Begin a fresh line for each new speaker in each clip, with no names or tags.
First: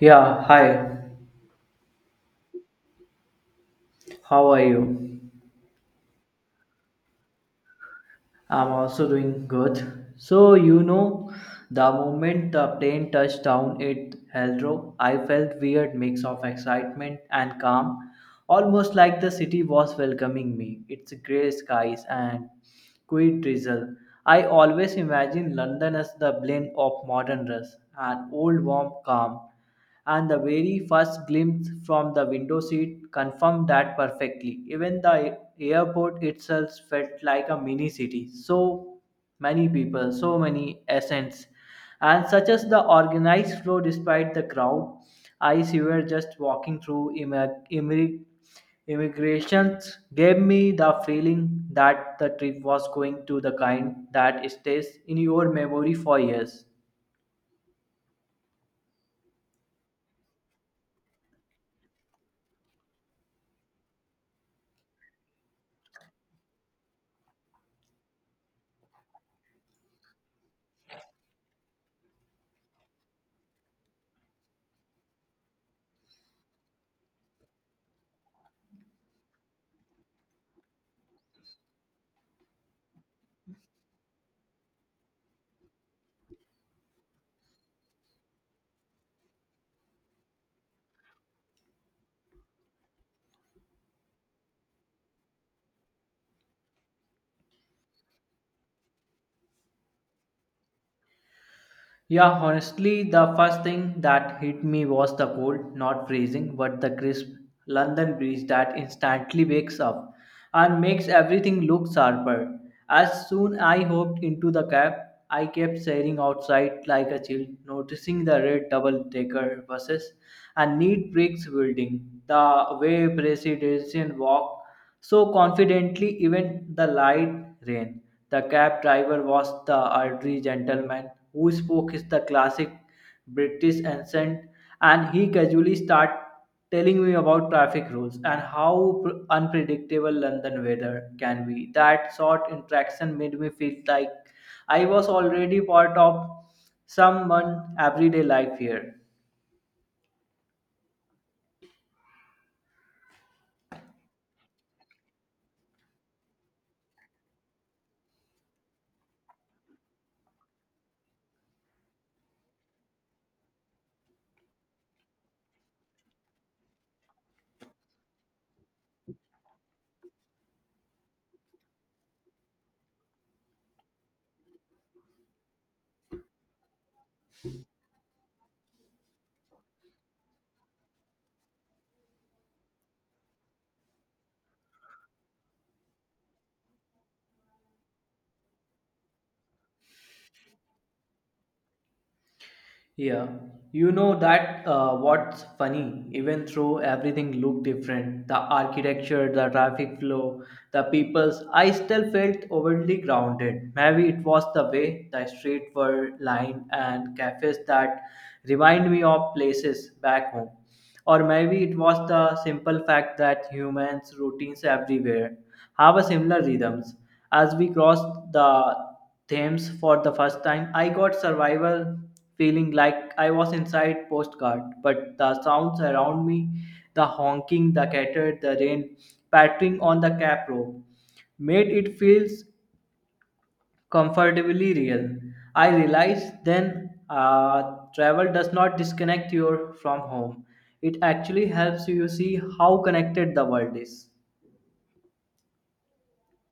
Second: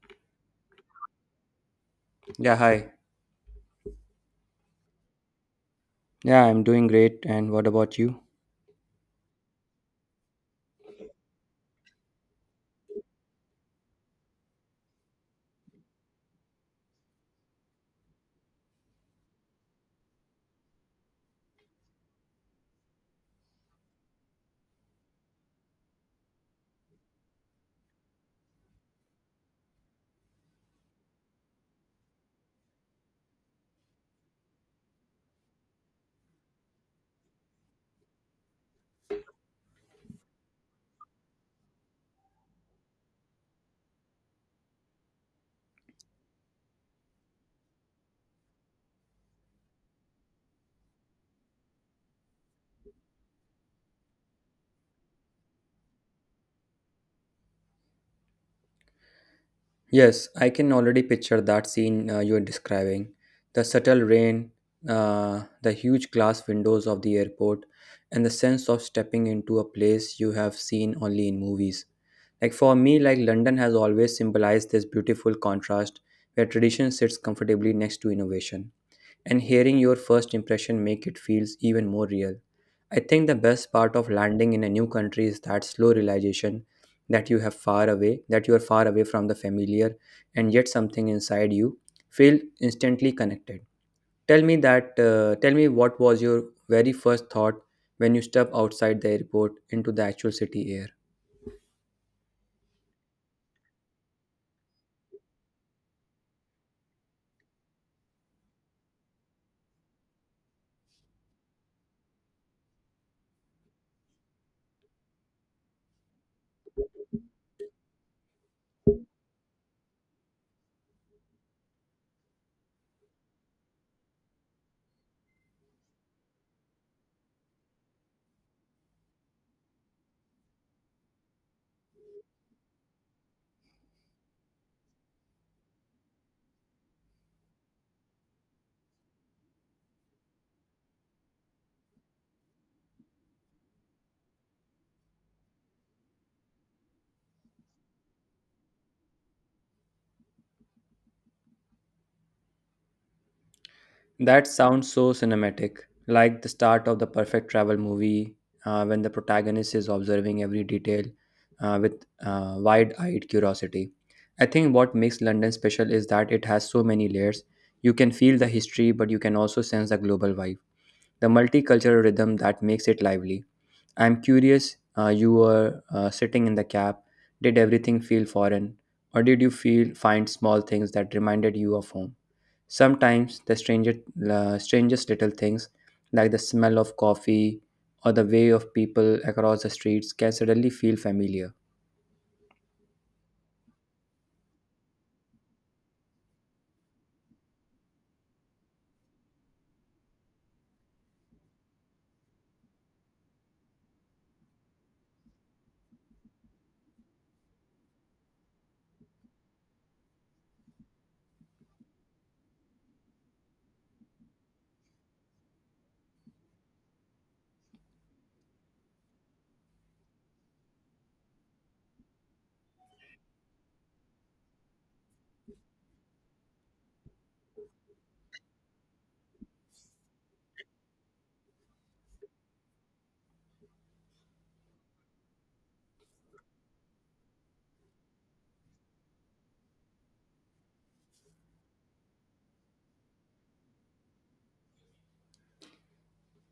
Yeah, hi.
Yeah, hi.
How are you?
Yeah, I'm doing great. And what about you?
I'm also doing good. So, you know, the moment the plane touched down at Heathrow, I felt weird mix of excitement and calm, almost like the city was welcoming me. Its gray skies and Quit drizzle. I always imagine London as the blend of modern rush and old warm calm, and the very first glimpse from the window seat confirmed that perfectly. Even the airport itself felt like a mini city. So many people, so many essence and such as the organized flow despite the crowd, I were just walking through immigrations gave me the feeling that the trip was going to the kind that stays in your memory for years.
Yes, I can already picture that scene you are describing. The subtle rain, the huge glass windows of the airport, and the sense of stepping into a place you have seen only in movies. Like for me, like London has always symbolized this beautiful contrast where tradition sits comfortably next to innovation. And hearing your first impression make it feels even more real. I think the best part of landing in a new country is that slow realization that you have far away, that you are far away from the familiar, and yet something inside you feel instantly connected. Tell me that. Tell me what was your very first thought when you step outside the airport into the actual city air.
Yeah, honestly, the first thing that hit me was the cold, not freezing, but the crisp London breeze that instantly wakes up and makes everything look sharper. As soon I hopped into the cab, I kept staring outside like a child, noticing the red double-decker buses and neat bricks building, the way Presidential Walk so confidently, even the light rain. The cab driver was the elderly gentleman who spoke his the classic British accent, and he casually started telling me about traffic rules and how unpredictable London weather can be. That short interaction made me feel like I was already part of someone everyday life here.
That sounds so cinematic, like the start of the perfect travel movie when the protagonist is observing every detail with wide eyed curiosity. I think what makes London special is that it has so many layers. You can feel the history, but you can also sense the global vibe, the multicultural rhythm that makes it lively. I'm curious, you were sitting in the cab, did everything feel foreign, or did you feel find small things that reminded you of home? Sometimes the stranger, strangest little things, like the smell of coffee or the way of people across the streets, can suddenly feel familiar.
Yeah, you know that, what's funny, even though everything looked different, the architecture, the traffic flow, the peoples, I still felt overly grounded. Maybe it was the way the streets were lined and cafes that remind me of places back home. Or maybe it was the simple fact that humans' routines everywhere have a similar rhythms. As we crossed the Thames for the first time, I got survival feeling like I was inside postcard, but the sounds around me, the honking, the clatter, the rain pattering on the cap rope, made it feels comfortably real. I realized then travel does not disconnect you from home. It actually helps you see how connected the world is.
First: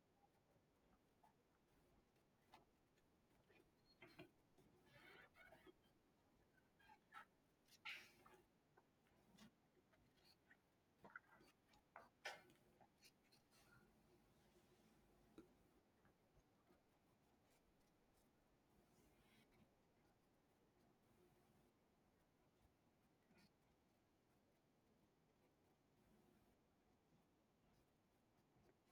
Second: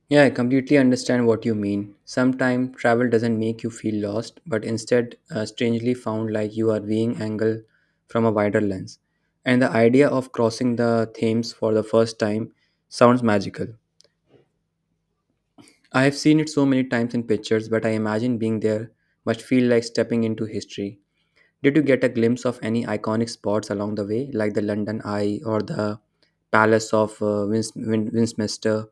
Yeah, I completely understand what you mean. Sometimes travel doesn't make you feel lost, but instead, strangely found like you are being angled from a wider lens. And the idea of crossing the Thames for the first time sounds magical. I have seen it so many times in pictures, but I imagine being there must feel like stepping into history. Did you get a glimpse of any iconic spots along the way, like the London Eye or the Palace of Westminster?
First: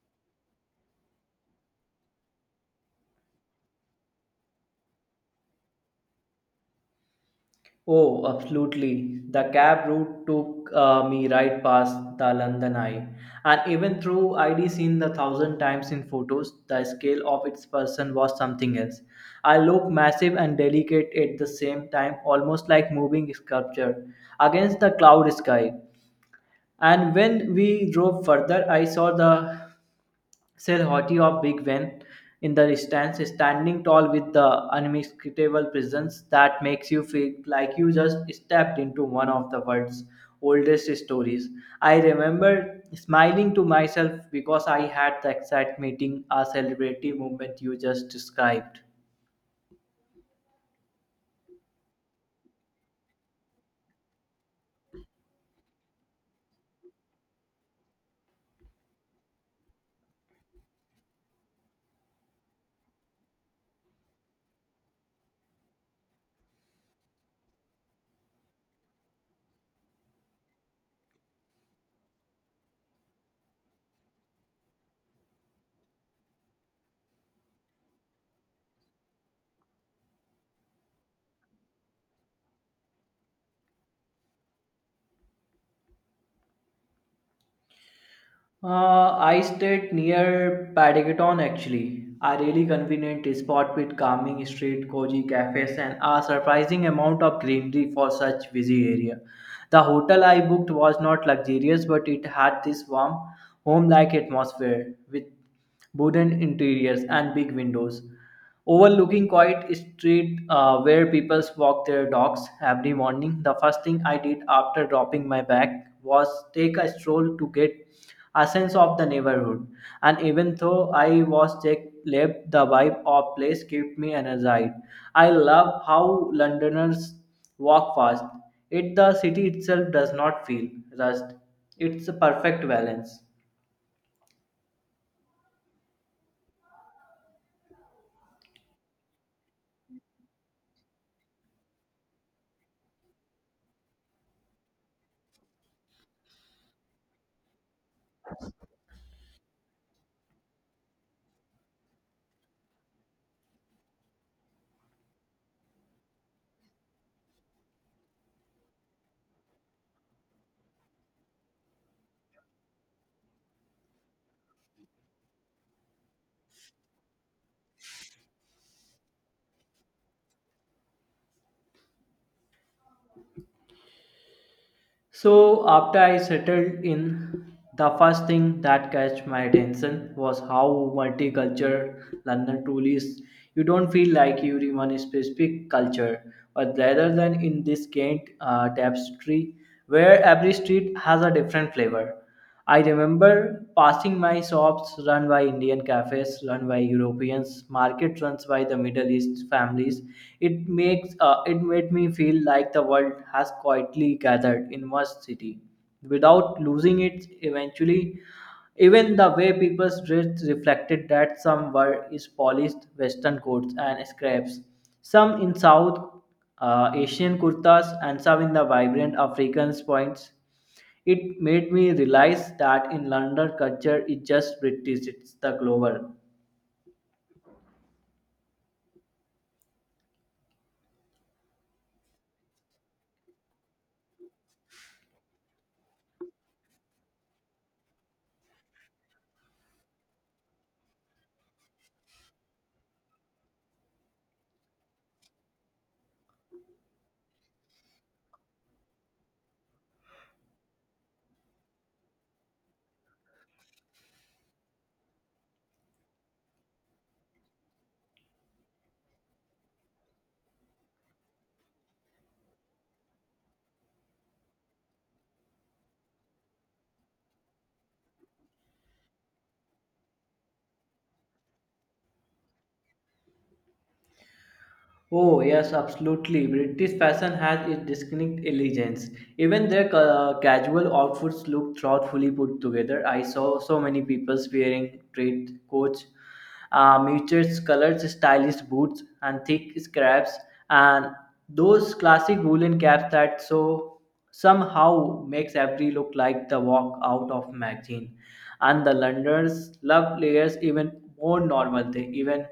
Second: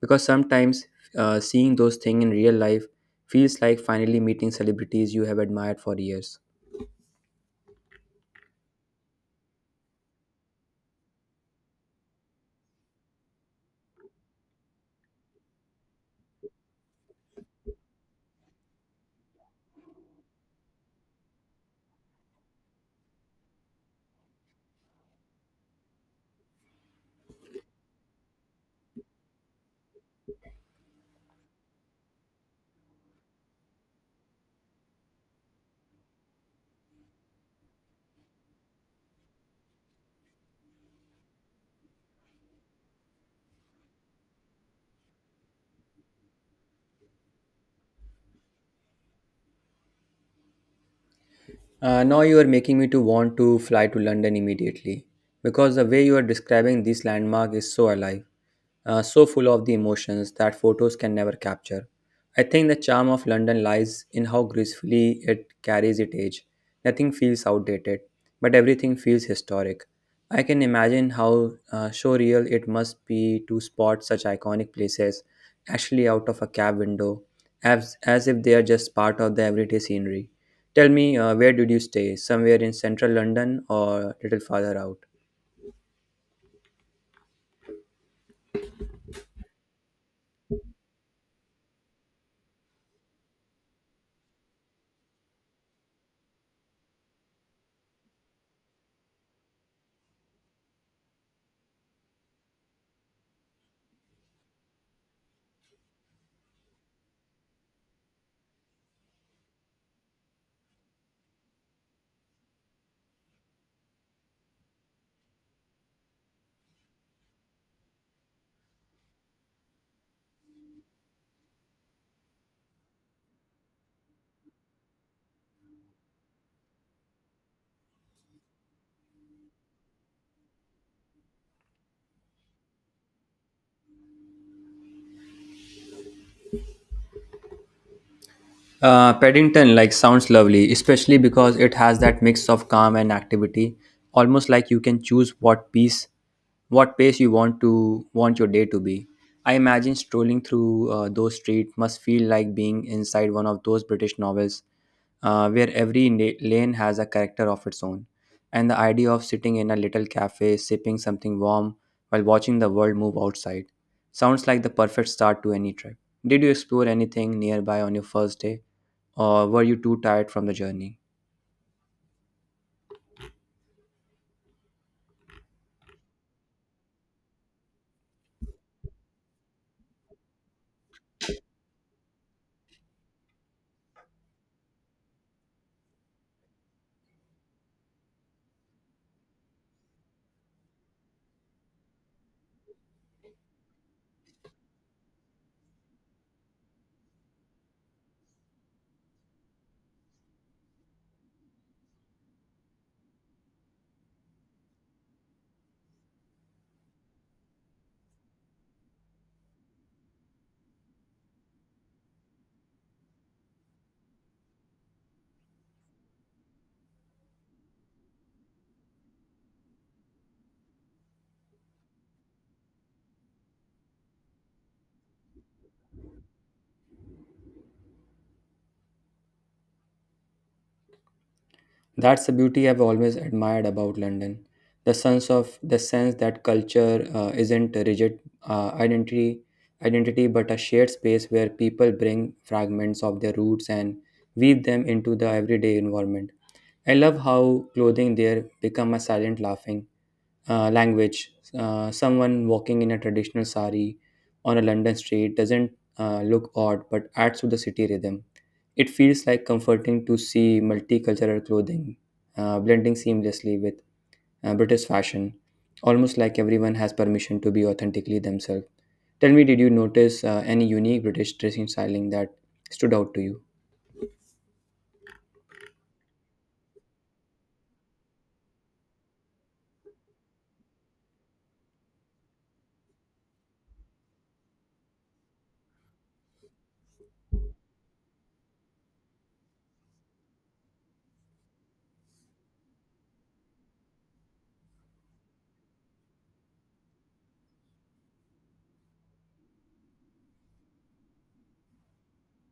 Because sometimes seeing those things in real life feels like finally meeting celebrities you have admired for years.
Oh, absolutely. The cab route took me right past the London Eye. And even though I'd seen the thousand times in photos, the scale of its person was something else. I looked massive and delicate at the same time, almost like moving sculpture against the cloud sky. And when we drove further, I saw the silhouette of Big Ben in the distance, standing tall with the unmistakable presence that makes you feel like you just stepped into one of the world's oldest stories. I remember smiling to myself because I had the exact meeting, a celebrity moment you just described.
Now you are making me to want to fly to London immediately because the way you are describing this landmark is so alive, so full of the emotions that photos can never capture. I think the charm of London lies in how gracefully it carries its age. Nothing feels outdated, but everything feels historic. I can imagine how surreal it must be to spot such iconic places actually out of a cab window, as if they are just part of the everyday scenery. Tell me, where did you stay? Somewhere in central London or little farther out?
I stayed near Padagetton actually. A really convenient spot with calming street, cozy cafes, and a surprising amount of greenery for such busy area. The hotel I booked was not luxurious, but it had this warm, home-like atmosphere with wooden interiors and big windows overlooking quiet street where people walk their dogs every morning. The first thing I did after dropping my bag was take a stroll to get a sense of the neighborhood. And even though I was tech left, the vibe of place kept me energized. I love how Londoners walk fast. It the city itself does not feel rushed. It's a perfect balance.
Paddington like sounds lovely, especially because it has that mix of calm and activity, almost like you can choose what pace you want to want your day to be. I imagine strolling through those streets must feel like being inside one of those British novels where every lane has a character of its own. And the idea of sitting in a little cafe, sipping something warm while watching the world move outside, sounds like the perfect start to any trip. Did you explore anything nearby on your first day, or were you too tired from the journey?
So after I settled in, the first thing that catch my attention was how multicultural London truly is. You don't feel like you're in one specific culture, but rather than in this quaint tapestry where every street has a different flavor. I remember passing my shops run by Indian cafes, run by Europeans, markets run by the Middle East families. It makes it made me feel like the world has quietly gathered in one city without losing it eventually even the way people's dress reflected that some were is polished western coats and scraps, some in South Asian kurtas, and some in the vibrant African points. It made me realize that in London culture is just British, it's the global.
That's the beauty I've always admired about London. The sense that culture isn't a rigid uh, identity identity but a shared space where people bring fragments of their roots and weave them into the everyday environment. I love how clothing there become a silent laughing language. Someone walking in a traditional sari on a London street doesn't look odd but adds to the city rhythm. It feels like comforting to see multicultural clothing blending seamlessly with British fashion, almost like everyone has permission to be authentically themselves. Tell me, did you notice any unique British dressing styling that stood out to you?
Oh, yes, absolutely. British fashion has its distinct elegance. Even their casual outfits look thoughtfully put together. I saw so many people wearing straight coats, muted colored stylish boots, and thick scraps, and those classic woolen caps that so somehow makes every look like the walk out of magazine. And the Londoners love layers even more normal. They even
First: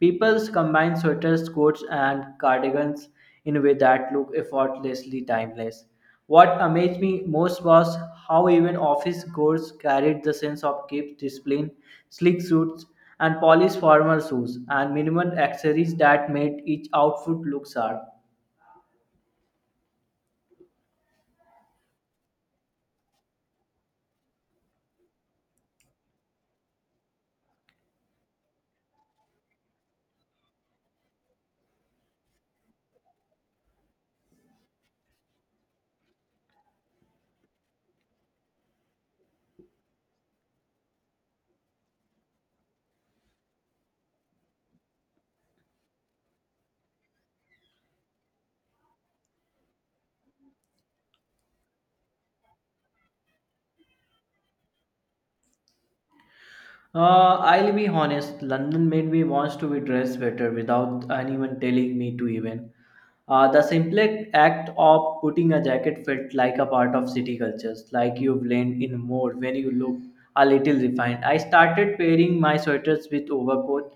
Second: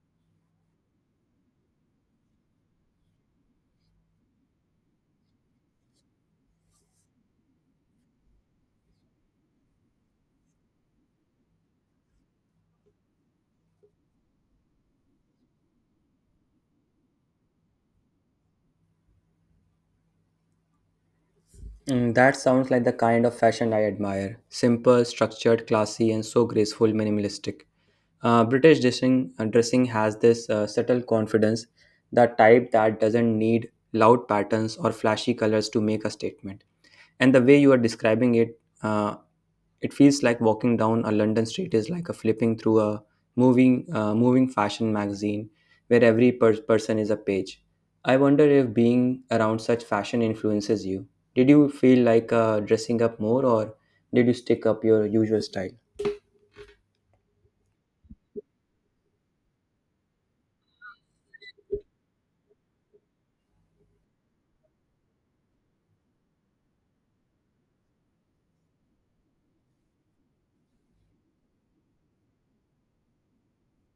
People combine sweaters, coats, and cardigans in a way that look effortlessly timeless. What amazed me most was how even office goers carried the sense of keep discipline, sleek suits, and polished formal shoes, and minimal accessories that made each outfit look sharp.
Mm, that sounds like the kind of fashion I admire. Simple, structured, classy, and so graceful, minimalistic. British dressing has this subtle confidence, the type that doesn't need loud patterns or flashy colors to make a statement. And the way you are describing it, it feels like walking down a London street is like a flipping through a moving fashion magazine where every person is a page. I wonder if being around such fashion influences you. Did you feel like dressing up more, or did you stick up your usual style?
I'll be honest, London made me want to be dressed better without anyone telling me to even. The simple act of putting a jacket felt like a part of city cultures, like you blend in more when you look a little refined. I started pairing my sweaters with overcoat,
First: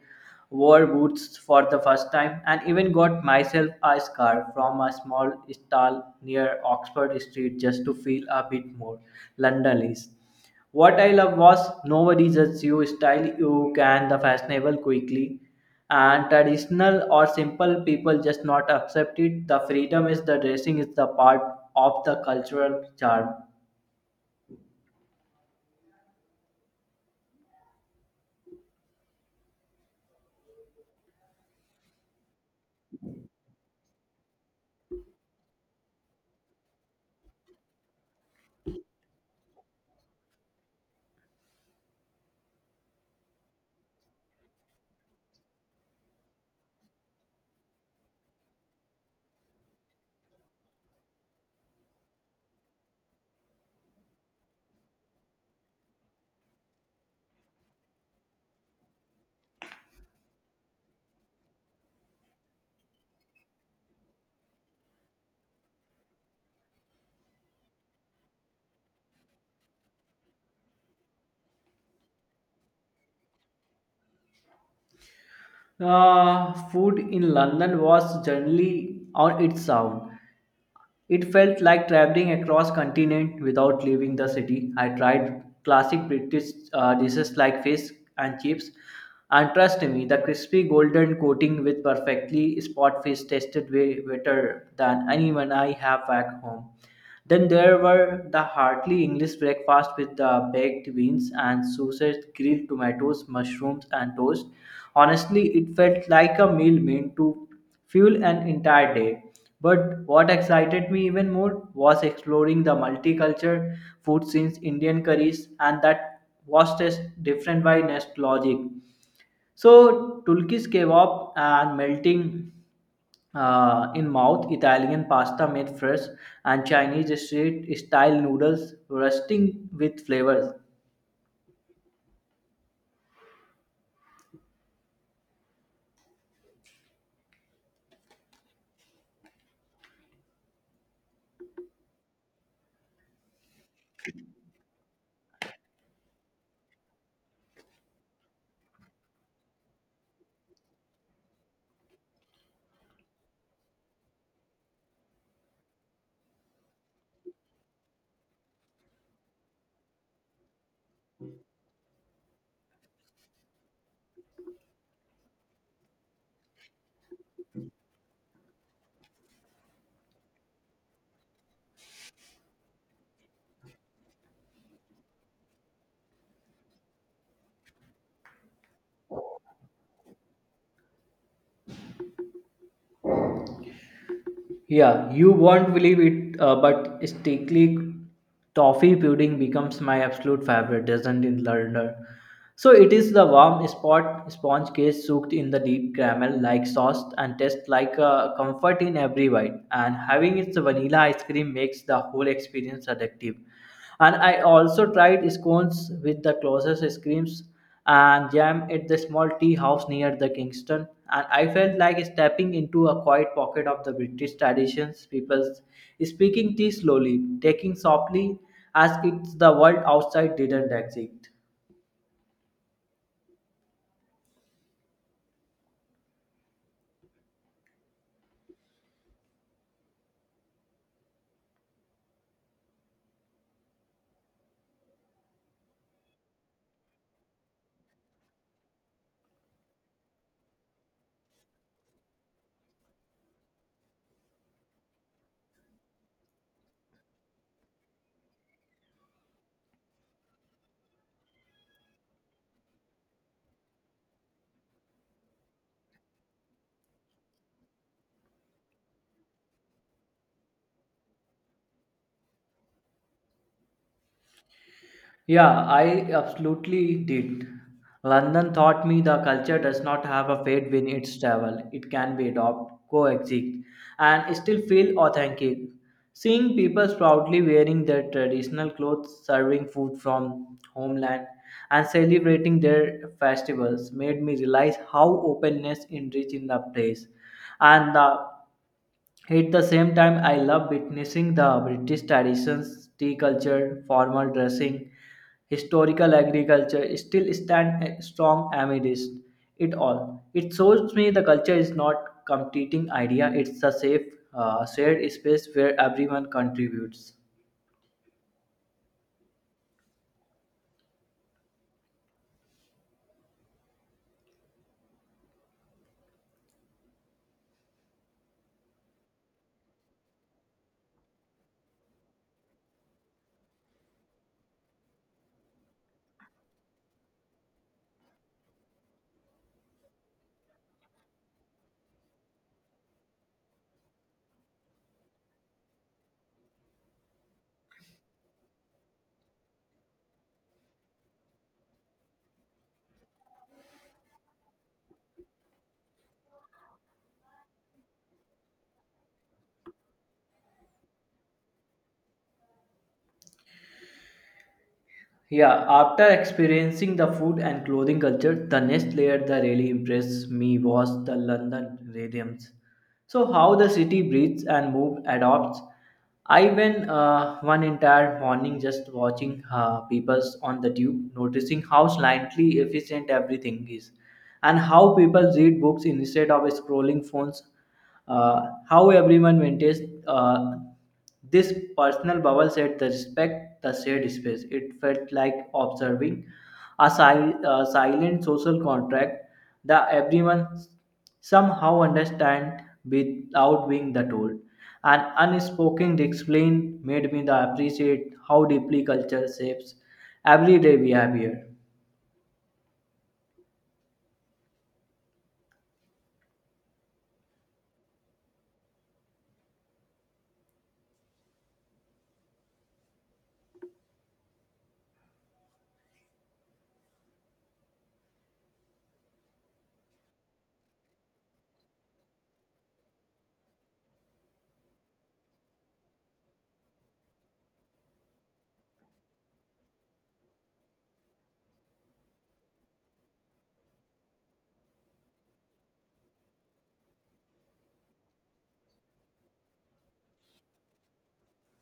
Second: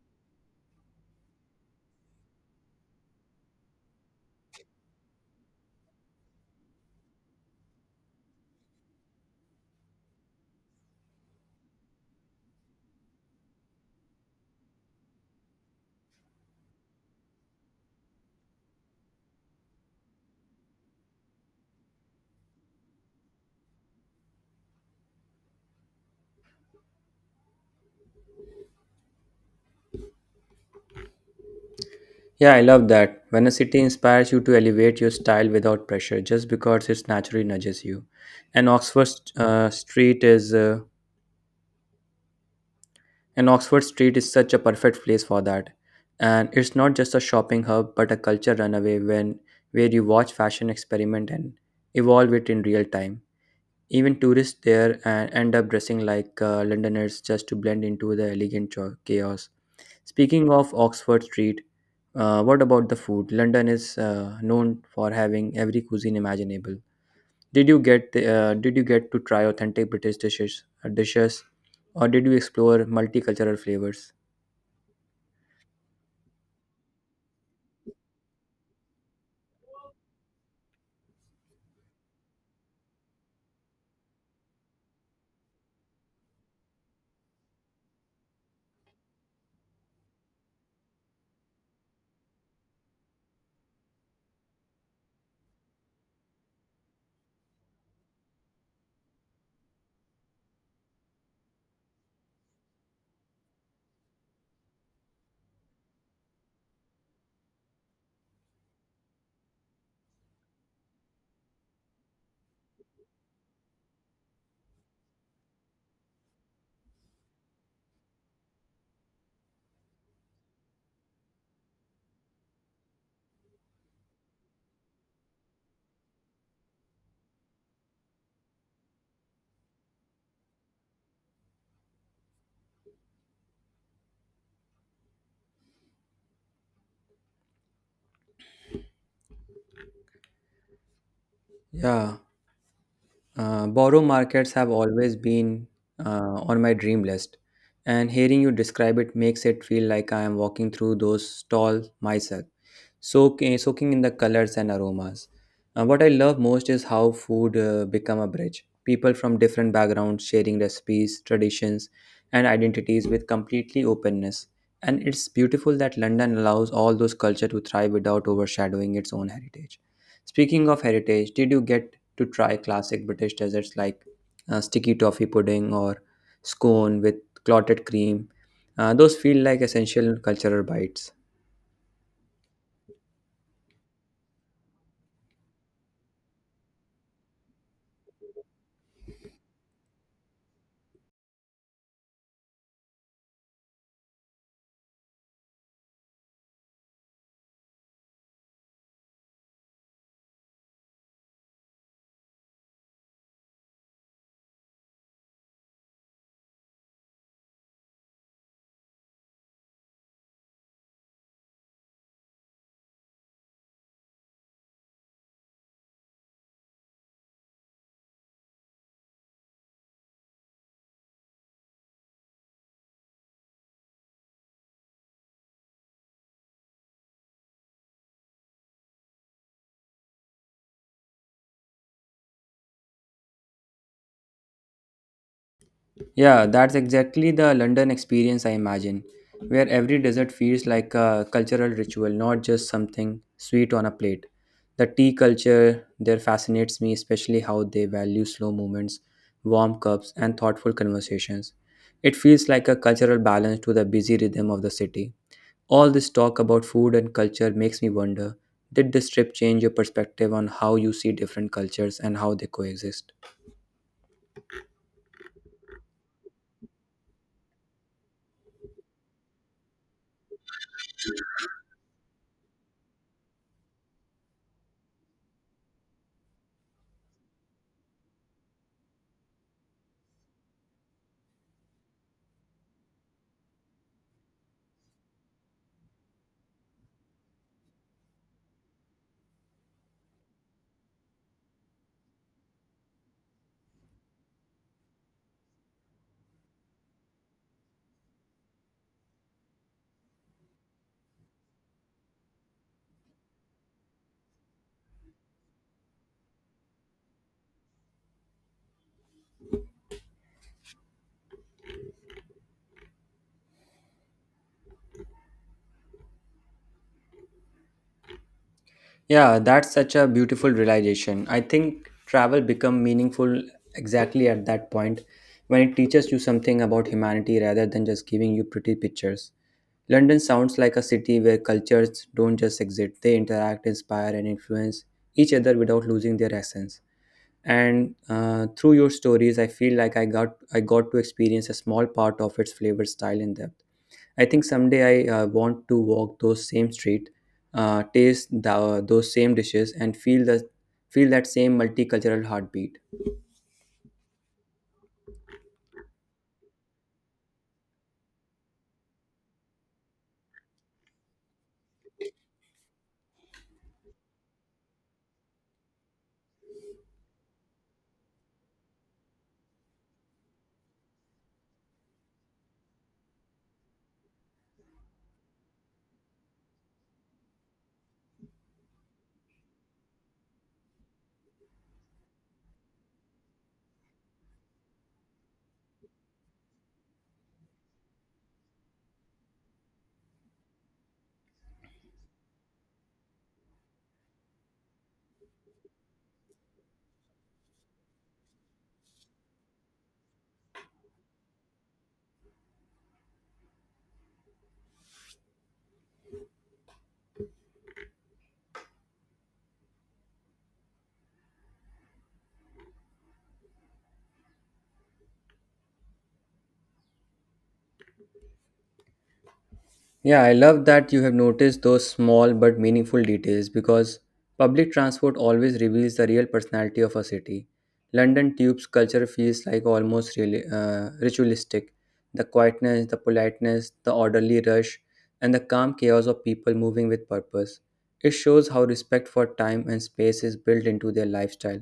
wore boots for the first time, and even got myself a scarf from a small stall near Oxford Street just to feel a bit more Londonese. What I love was nobody judges you style, you can the fashionable quickly and traditional or simple people just not accept it. The freedom is the dressing is the part of the cultural charm.
Yeah, I love that when a city inspires you to elevate your style without pressure, just because it's naturally nudges you. and oxford uh, street is uh, And Oxford Street is such a perfect place for that. And it's not just a shopping hub but a culture runaway when where you watch fashion experiment and evolve it in real time. Even tourists there and end up dressing like Londoners just to blend into the elegant chaos. Speaking of Oxford Street, what about the food? London is known for having every cuisine imaginable. Did you get to try authentic British dishes, or did you explore multicultural flavors?
Food in London was generally on its own. It felt like traveling across continent without leaving the city. I tried classic British dishes like fish and chips, and trust me, the crispy golden coating with perfectly spot fish tasted way better than anyone I have back home. Then there were the hearty English breakfast with the baked beans and sausage, grilled tomatoes, mushrooms, and toast. Honestly, it felt like a meal meant to fuel an entire day. But what excited me even more was exploring the multicultural food scenes, Indian curries, and that was just different by nostalgic. So, Turkish kebab and melting in mouth, Italian pasta made fresh, and Chinese street style noodles rusting with flavors.
Yeah, borrow markets have always been on my dream list, and hearing you describe it makes it feel like I am walking through those stalls myself soaking in the colors and aromas. What I love most is how food become a bridge. People from different backgrounds sharing recipes, traditions, and identities with completely openness. And it's beautiful that London allows all those culture to thrive without overshadowing its own heritage. Speaking of heritage, did you get to try classic British desserts like sticky toffee pudding or scone with clotted cream? Those feel like essential cultural bites.
Yeah, you won't believe it, but sticky toffee pudding becomes my absolute favorite doesn't in London. So it is the warm spot sponge cake soaked in the deep caramel like sauce and tastes like a comfort in every bite. And having its vanilla ice cream makes the whole experience addictive. And I also tried scones with the closest screams and jam at the small tea house near the Kingston. And I felt like stepping into a quiet pocket of the British traditions, people speaking tea slowly, taking softly as if the world outside didn't exist.
Yeah, that's exactly the London experience I imagine, where every dessert feels like a cultural ritual, not just something sweet on a plate. The tea culture there fascinates me, especially how they value slow movements, warm cups, and thoughtful conversations. It feels like a cultural balance to the busy rhythm of the city. All this talk about food and culture makes me wonder, did this trip change your perspective on how you see different cultures and how they coexist?
Yeah, I absolutely did. London taught me the culture does not have a fate when it's travel. It can be adopted, coexist, and still feel authentic. Seeing people proudly wearing their traditional clothes, serving food from homeland, and celebrating their festivals made me realize how openness enriches in the place. And the at the same time, I love witnessing the British traditions, tea culture, formal dressing, historical agriculture still stand strong amidst it all. It shows me the culture is not competing idea; it's a safe, shared space where everyone contributes.
Yeah, that's such a beautiful realization. I think travel become meaningful exactly at that point when it teaches you something about humanity rather than just giving you pretty pictures. London sounds like a city where cultures don't just exist, they interact, inspire, and influence each other without losing their essence. And through your stories, I feel like I got to experience a small part of its flavor, style, and depth. I think someday I want to walk those same street, those same dishes, and feel the feel that same multicultural heartbeat.
Yeah, after experiencing the food and clothing culture, the next layer that really impressed me was the London rhythms. So how the city breathes and moves, adopts. I went one entire morning just watching people on the tube, noticing how slightly efficient everything is, and how people read books instead of scrolling phones. Uh, how everyone maintains uh, this personal bubble set the respect the shared space. It felt like observing a, a silent social contract that everyone somehow understand without being the told. An unspoken explain made me the appreciate how deeply culture shapes everyday behavior.
Yeah, I love that you have noticed those small but meaningful details, because public transport always reveals the real personality of a city. London Tube's culture feels like almost really, ritualistic. The quietness, the politeness, the orderly rush, and the calm chaos of people moving with purpose. It shows how respect for time and space is built into their lifestyle.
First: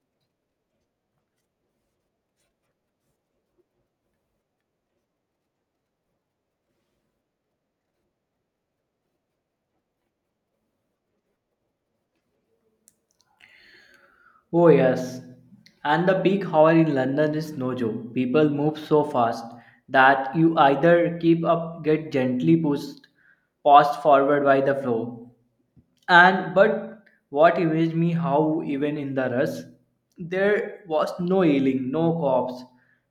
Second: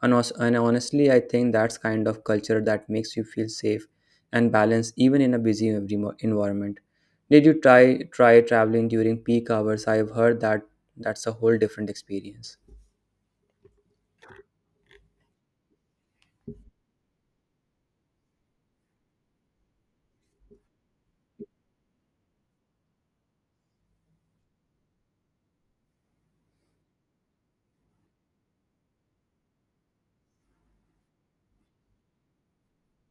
And, also, and honestly, I think that's kind of culture that makes you feel safe and balanced even in a busy environment. Did you try traveling during peak hours? I've heard that that's a whole different experience.
Oh, yes. And the peak hour in London is no joke. People move so fast that you either keep up, get gently pushed, passed forward by the flow. And but what amazed me how even in the rush, there was no yelling, no cops,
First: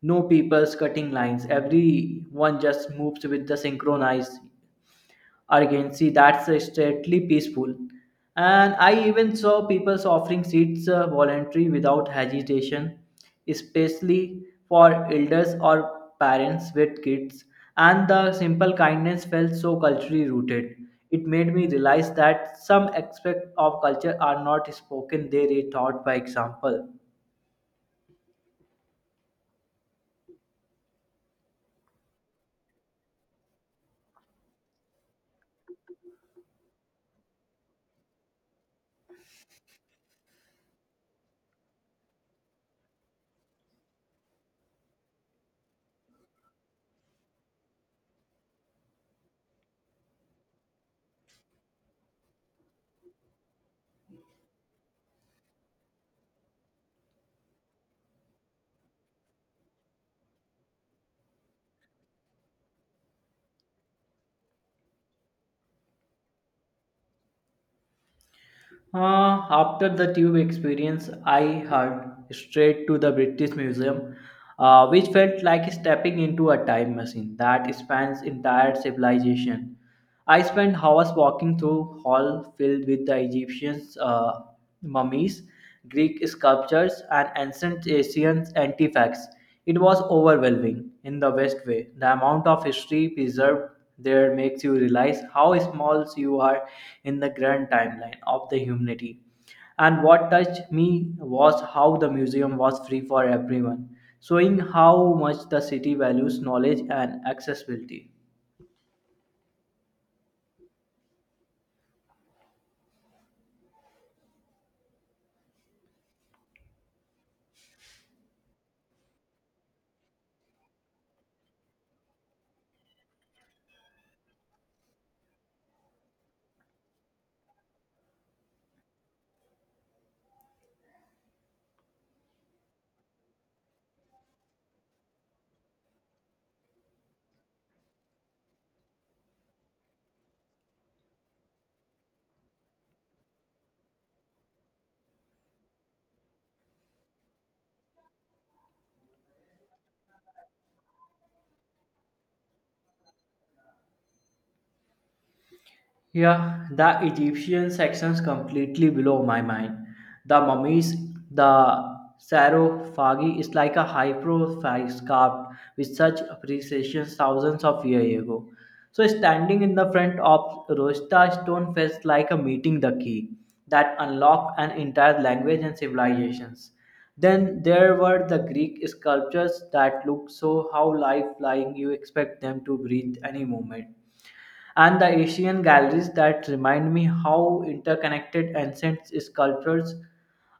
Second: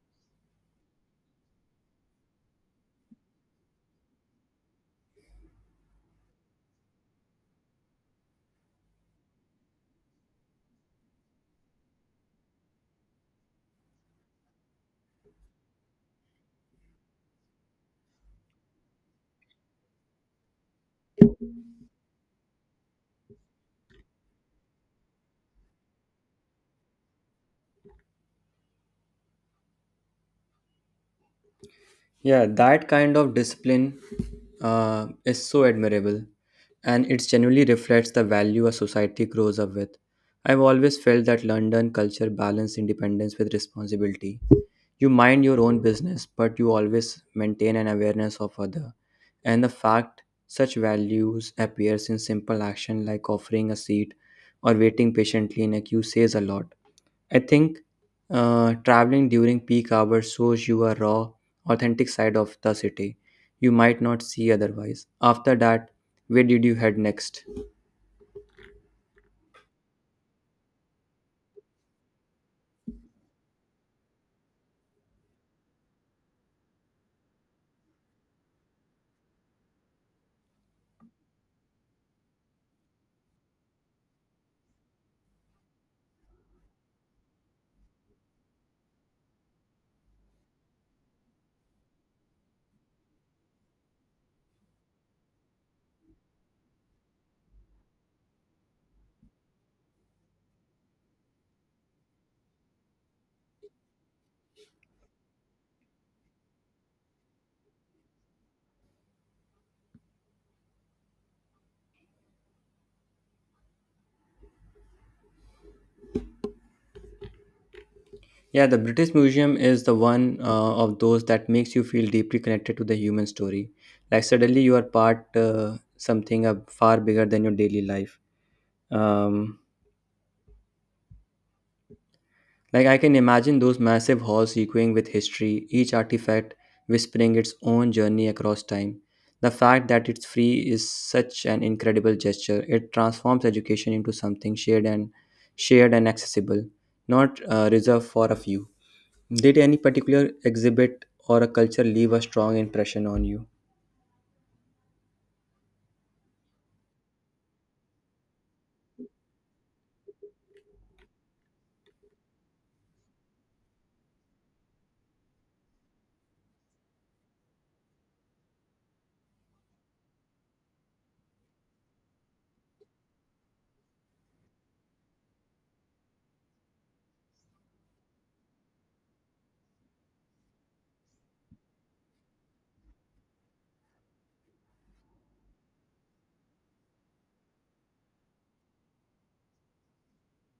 no people's cutting lines. Everyone just moves with the synchronized. Again, see that's strictly peaceful. And I even saw people offering seats voluntary without hesitation, especially for elders or parents with kids. And the simple kindness felt so culturally rooted. It made me realize that some aspects of culture are not spoken, they are taught by example.
Yeah, that kind of discipline is so admirable, and it genuinely reflects the value a society grows up with. I've always felt that London culture balanced independence with responsibility. You mind your own business, but you always maintain an awareness of other. And the fact such values appears in simple action like offering a seat or waiting patiently in a queue says a lot. I think traveling during peak hours shows you a raw, authentic side of the city you might not see otherwise. After that, where did you head next?
After the tube experience, I heard straight to the British Museum, which felt like stepping into a time machine that spans entire civilization. I spent hours walking through hall filled with the Egyptians' mummies, Greek sculptures, and ancient Asian artifacts. It was overwhelming in the best way. The amount of history preserved there makes you realize how small you are in the grand timeline of the humanity. And what touched me was how the museum was free for everyone, showing how much the city values knowledge and accessibility.
Yeah, the British Museum is the one of those that makes you feel deeply connected to the human story. Like suddenly you are part something far bigger than your daily life. Um, Like I can imagine those massive halls echoing with history, each artifact whispering its own journey across time. The fact that it's free is such an incredible gesture. It transforms education into something shared and accessible, not reserved for a few. Did any particular exhibit or a culture leave a strong impression on you?
Yeah, the Egyptian sections completely blow my mind. The mummies, the sarcophagi is like a high profile sculpt with such appreciation thousands of years ago. So standing in the front of Rosta stone felt like a meeting the key that unlocked an entire language and civilizations. Then there were the Greek sculptures that looked so how lifelike you expect them to breathe any moment and the Asian galleries that remind me how interconnected ancient sculptures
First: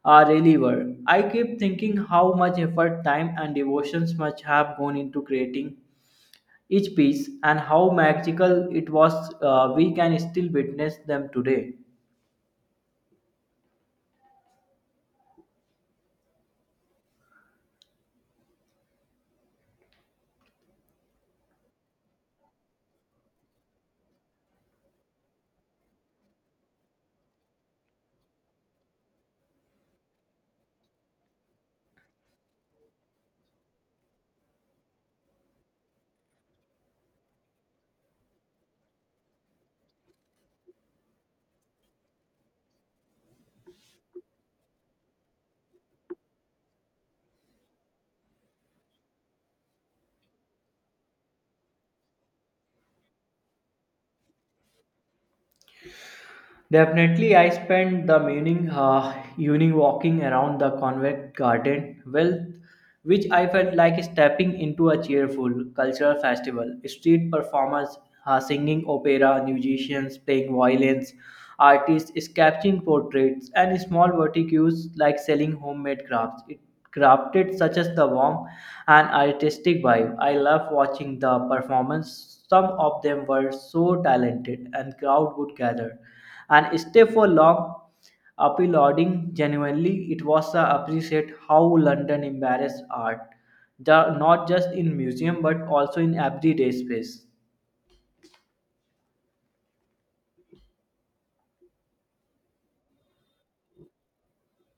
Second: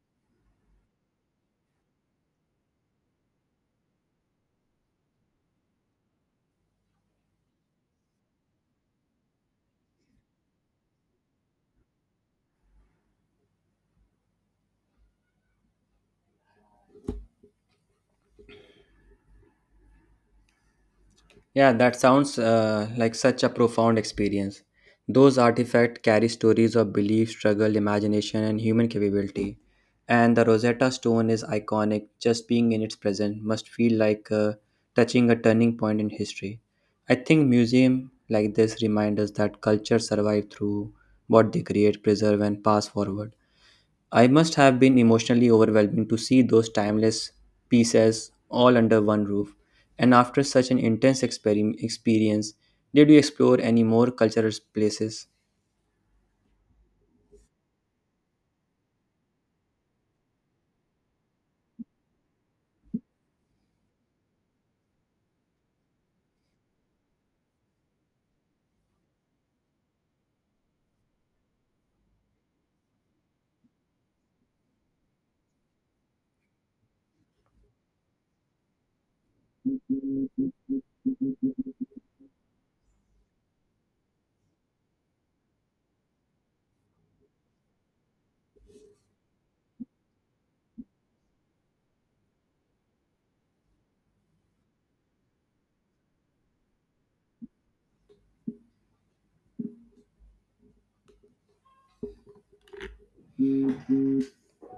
are really were. I keep thinking how much effort, time, and devotions must have gone into creating each piece and how magical it was. We can still witness them today.
Yeah, that sounds like such a profound experience. Those artifacts carry stories of belief, struggle, imagination, and human capability. And the Rosetta Stone is iconic. Just being in its presence must feel like touching a turning point in history. I think museums like this remind us that cultures survive through what they create, preserve, and pass forward. I must have been emotionally overwhelming to see those timeless pieces all under one roof. And after such an intense experience, did you explore any more cultural places?
Definitely, I spent the evening, evening walking around the convent garden, well, which I felt like stepping into a cheerful cultural festival. Street performers singing opera, musicians playing violins, artists sketching portraits, and small vertices like selling homemade crafts. It crafted such as the warm and artistic vibe. I love watching the performance. Some of them were so talented, and crowd would gather and stay for long applauding genuinely it was a appreciate how london embarrassed art the, not just in museum but also in everyday space.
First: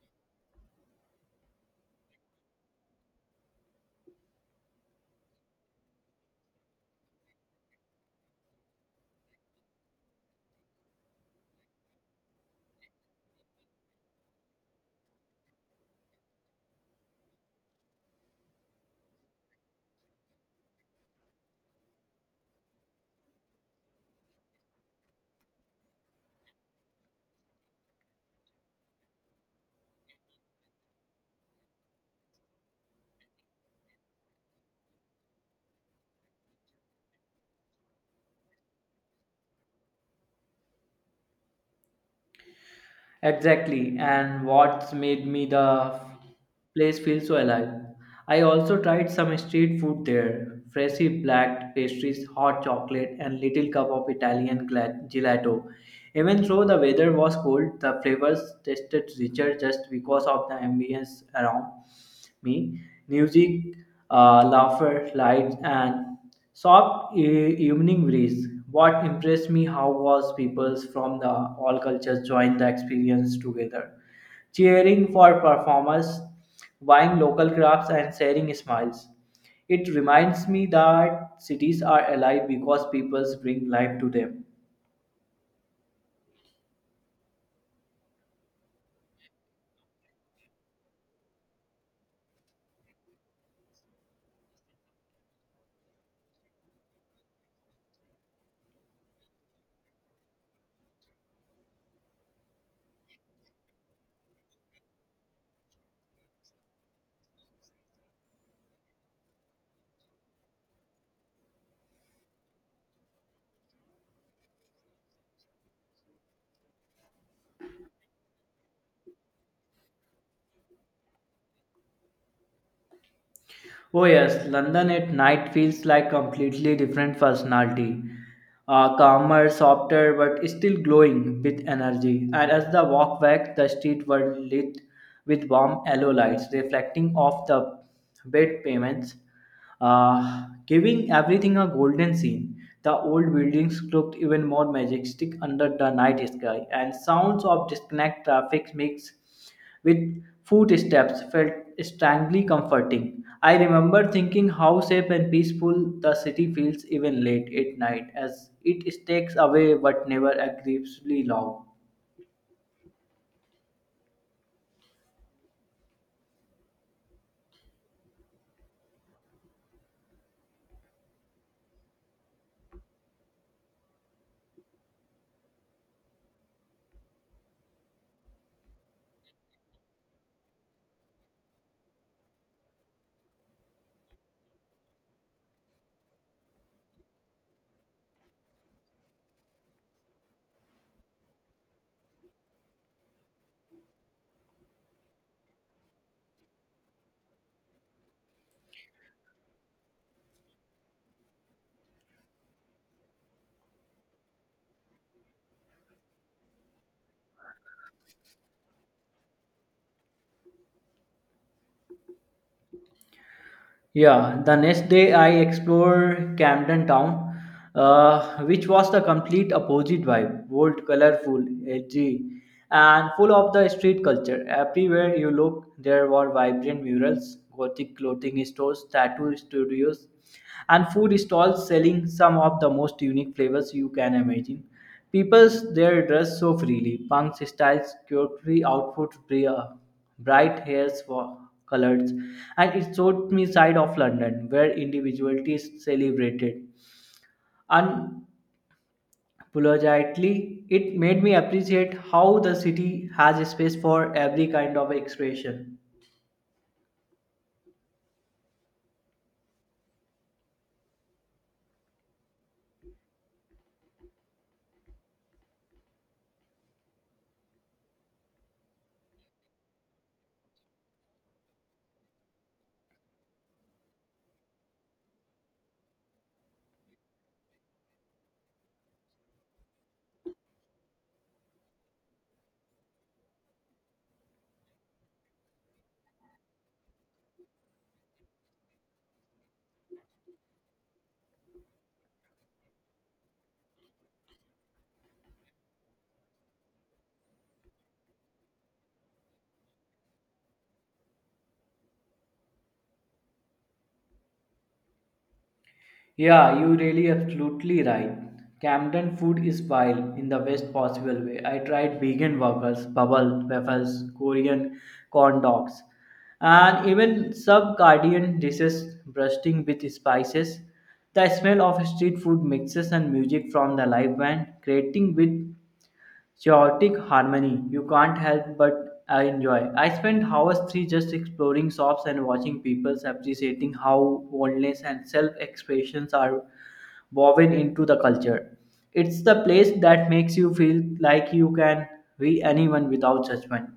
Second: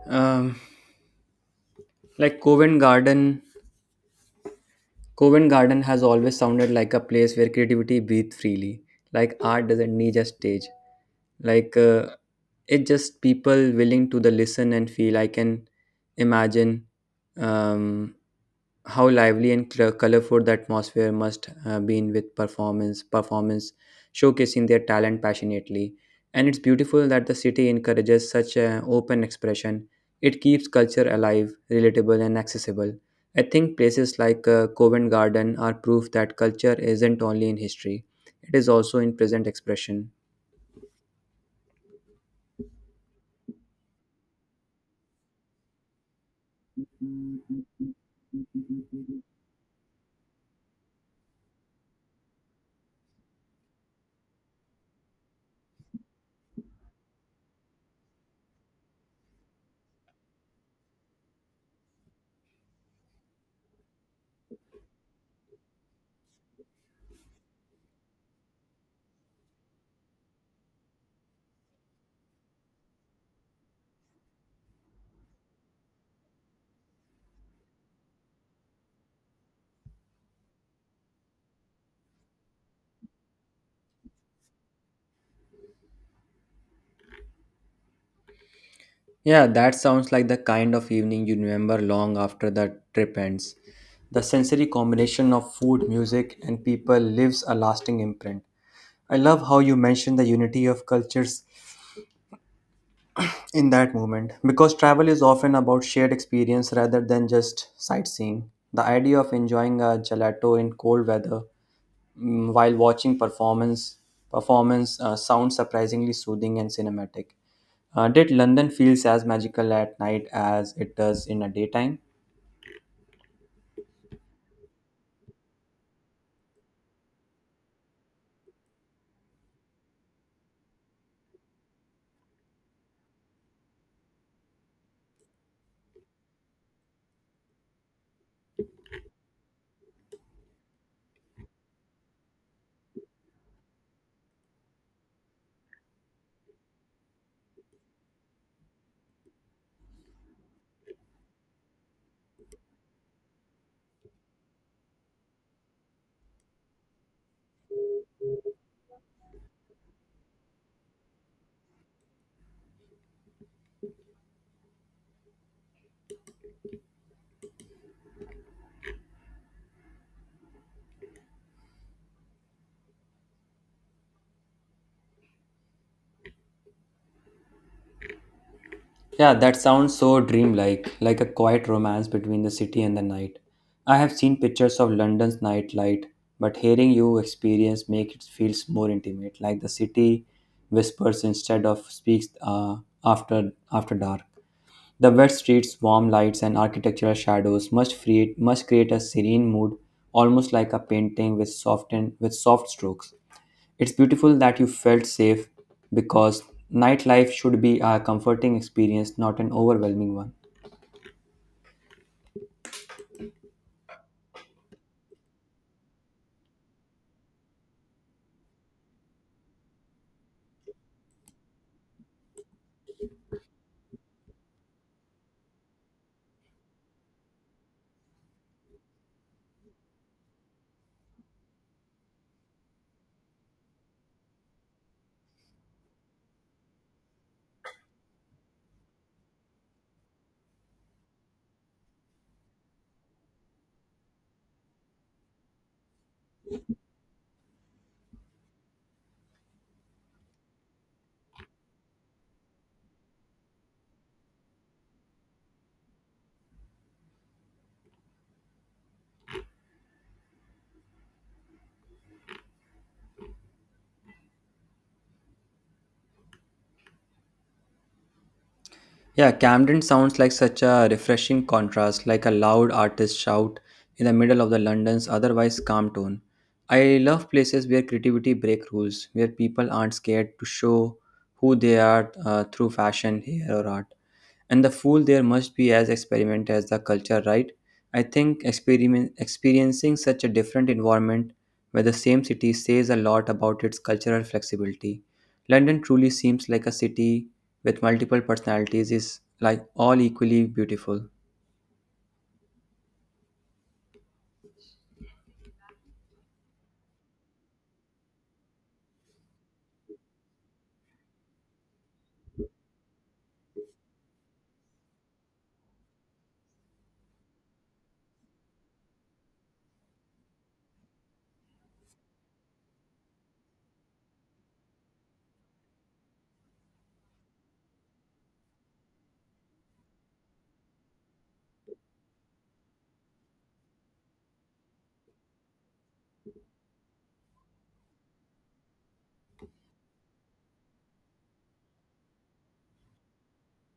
Um, like Covent Garden, Covent Garden has always sounded like a place where creativity breathes freely. Like art doesn't need a stage. Like it's just people willing to the listen and feel. I can imagine um, how lively and colorful the atmosphere must been with performance showcasing their talent passionately, and it's beautiful that the city encourages such an open expression. It keeps culture alive, relatable, and accessible. I think places like Covent Garden are proof that culture isn't only in history, it is also in present expression.
Exactly, and what's made me the place feel so alive. I also tried some street food there, freshy black pastries, hot chocolate, and little cup of Italian gelato. Even though the weather was cold, the flavors tasted richer just because of the ambience around. Me. Music, laughter, lights, and soft evening breeze. What impressed me how was people from the all cultures joined the experience together, cheering for performers, buying local crafts, and sharing smiles. It reminds me that cities are alive because people bring life to them.
Yeah, that sounds like the kind of evening you remember long after the trip ends. The sensory combination of food, music, and people leaves a lasting imprint. I love how you mentioned the unity of cultures in that moment because travel is often about shared experience rather than just sightseeing. The idea of enjoying a gelato in cold weather, while watching performance sounds surprisingly soothing and cinematic. Did London feels as magical at night as it does in the daytime?
Oh yes, London at night feels like completely different personality. Calmer, softer, but still glowing with energy. And as the walk back, the street were lit with warm yellow lights, reflecting off the bed pavements, giving everything a golden sheen. The old buildings looked even more majestic under the night sky, and sounds of disconnect traffic mix with footsteps felt strangely comforting. I remember thinking how safe and peaceful the city feels even late at night as it stakes away but never aggressively loud.
Yeah, that sounds so dreamlike, like a quiet romance between the city and the night. I have seen pictures of London's nightlight, but hearing you experience make it feels more intimate, like the city whispers instead of speaks after dark. The wet streets, warm lights, and architectural shadows must create a serene mood, almost like a painting with soft strokes. It's beautiful that you felt safe because nightlife should be a comforting experience, not an overwhelming one.
Yeah, the next day I explored Camden Town, which was the complete opposite vibe bold, colorful, edgy, and full of the street culture. Everywhere you look, there were vibrant murals, gothic clothing stores, tattoo studios, and food stalls selling some of the most unique flavors you can imagine. People there dress so freely, punks styles, quirky outfits, bright hairs, colors, and it showed me side of London where individuality is celebrated. Unapologetically, it made me appreciate how the city has space for every kind of expression.
Yeah, Camden sounds like such a refreshing contrast, like a loud artist shout in the middle of the London's otherwise calm tone. I love places where creativity break rules, where people aren't scared to show who they are through fashion, hair, or art. And the fool there must be as experiment as the culture, right? I think experiencing such a different environment where the same city says a lot about its cultural flexibility. London truly seems like a city with multiple personalities is like all equally beautiful.
Yeah, you really absolutely right. Camden food is wild in the best possible way. I tried vegan waffles, bubble waffles, Korean corn dogs, and even sub Caribbean dishes brusting with spices. The smell of street food mixes and music from the live band creating with chaotic harmony you can't help but enjoy. I spent hours three just exploring shops and watching people appreciating how boldness and self-expressions are woven into the culture. It's the place that makes you feel like you can be anyone without judgment.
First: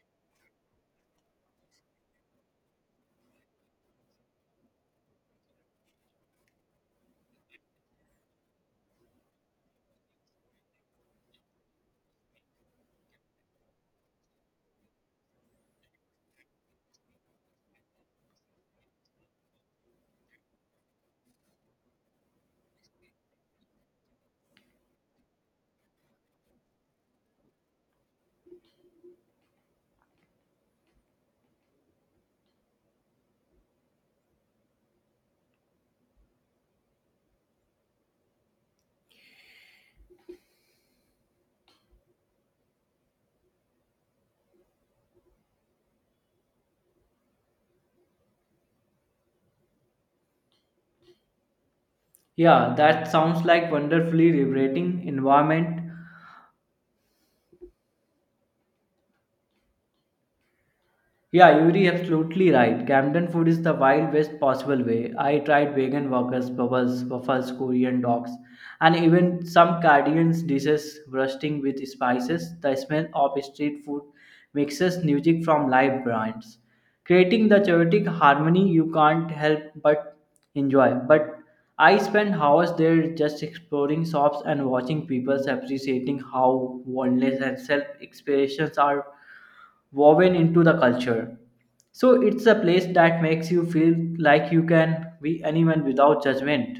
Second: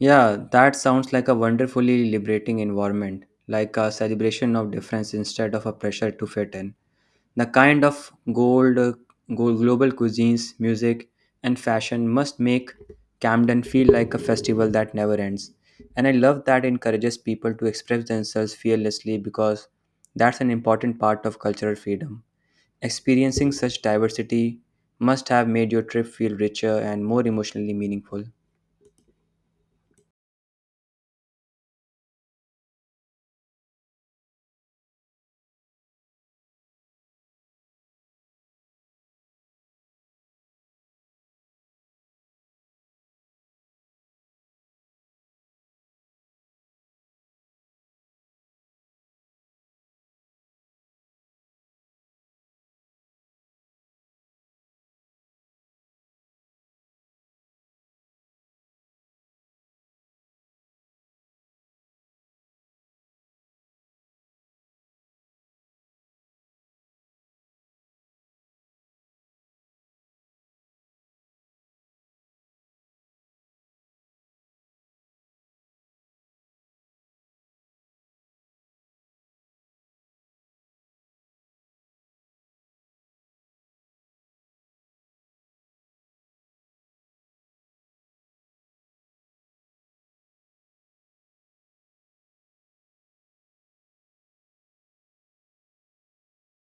Yeah, that sounds like a wonderfully liberating environment, like a celebration of difference instead of a pressure to fit in. The kind of global cuisines, music, and fashion must make Camden feel like a festival that never ends. And I love that encourages people to express themselves fearlessly because that's an important part of cultural freedom. Experiencing such diversity must have made your trip feel richer and more emotionally meaningful.
Yeah, that sounds like wonderfully liberating environment. Yeah, Yuri, absolutely right. Camden food is the wild best possible way. I tried vegan burgers, bubbles, waffles, Korean dogs, and even some Caribbean dishes rusting with spices. The smell of street food mixes music from live brands, creating the chaotic harmony you can't help but enjoy. But I spent hours there just exploring shops and watching people appreciating how wellness and self expressions are woven into the culture. So it's a place that makes you feel like you can be anyone without judgment.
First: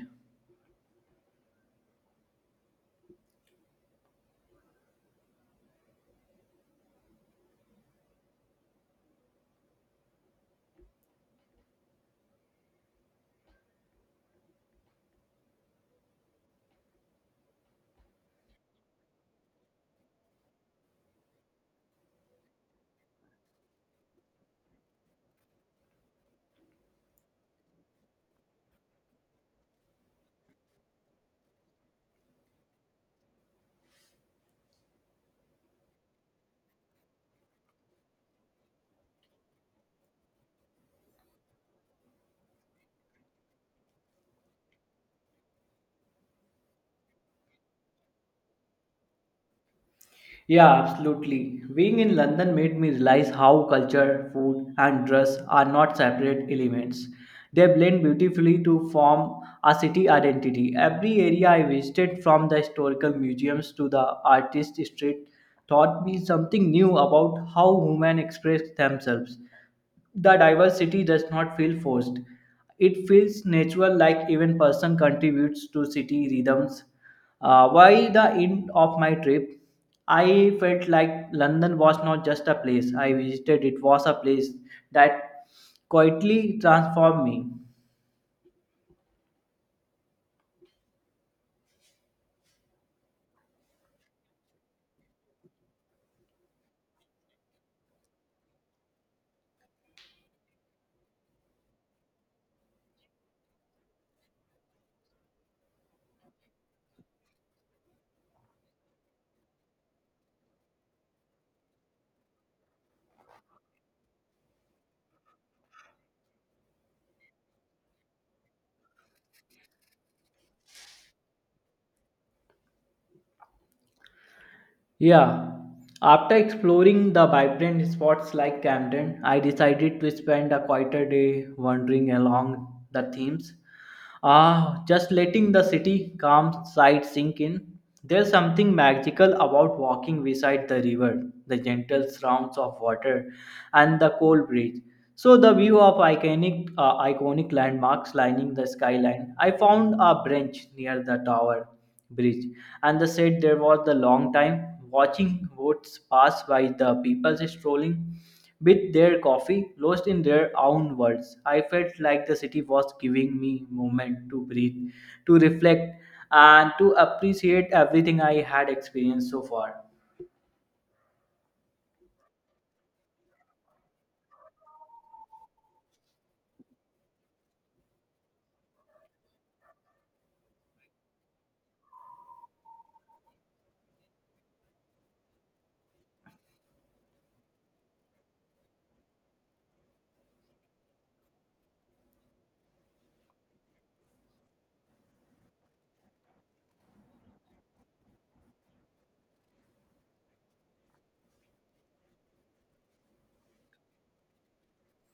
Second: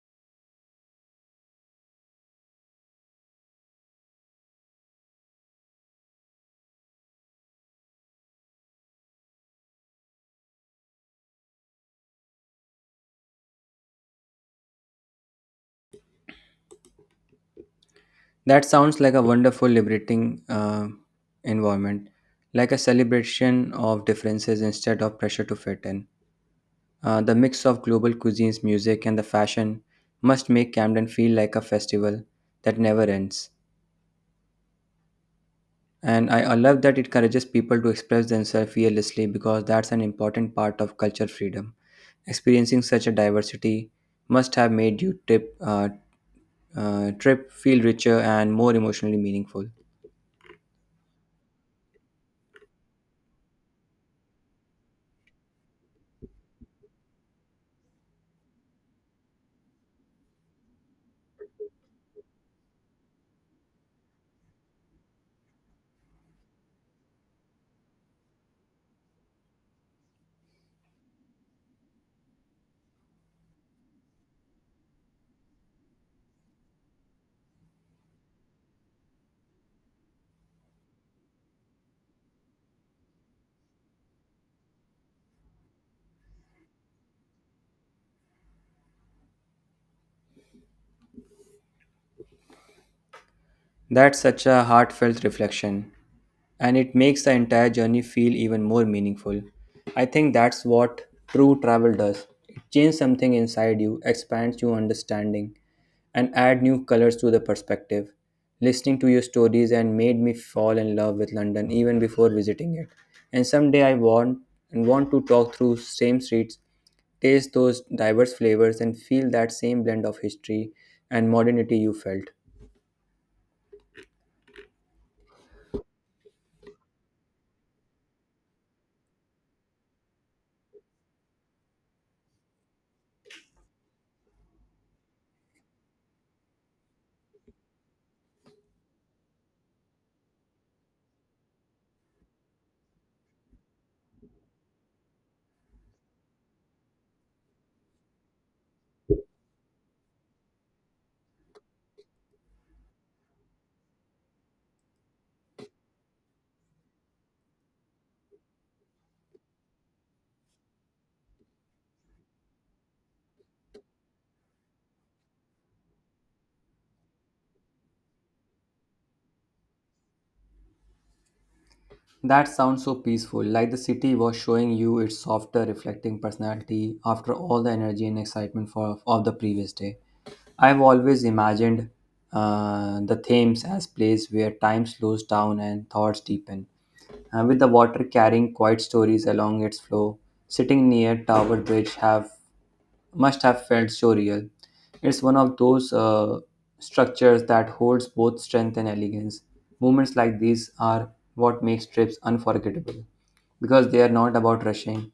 That sounds like a wonderful, liberating environment, like a celebration of differences instead of pressure to fit in. The mix of global cuisines, music, and the fashion must make Camden feel like a festival that never ends. And I love that it encourages people to express themselves fearlessly because that's an important part of culture freedom. Experiencing such a diversity must have made you trip, trip feel richer and more emotionally meaningful.
Yeah, absolutely. Being in London made me realize how culture, food, and dress are not separate elements. They blend beautifully to form a city identity. Every area I visited, from the historical museums to the artist street, taught me something new about how women express themselves. The diversity does not feel forced, it feels natural like even person contributes to city rhythms. By the end of my trip, I felt like london was not just a place I visited, it was a place that quietly transformed me.
That's such a heartfelt reflection, and it makes the entire journey feel even more meaningful. I think that's what true travel does. It changes something inside you, expands your understanding, and add new colors to the perspective. Listening to your stories and made me fall in love with London even before visiting it. And someday I want and want to talk through same streets, taste those diverse flavors and feel that same blend of history and modernity you felt.
Yeah, after exploring the vibrant spots like Camden, I decided to spend a quieter day wandering along the Thames. Ah, just letting the city calm side sink in. There's something magical about walking beside the river, the gentle sounds of water, and the cold breeze. So the view of iconic, iconic landmarks lining the skyline. I found a bench near the tower bridge and they said there was the long time watching boats pass by the people strolling with their coffee lost in their own worlds. I felt like the city was giving me moment to breathe, to reflect, and to appreciate everything I had experienced so far.
That sounds so peaceful, like the city was showing you its softer, reflecting personality after all the energy and excitement of the previous day. I've always imagined the Thames as place where time slows down and thoughts deepen, and with the water carrying quiet stories along its flow. Sitting near Tower Bridge have must have felt surreal. It's one of those structures that holds both strength and elegance. Moments like these are what makes trips unforgettable because they are not about rushing;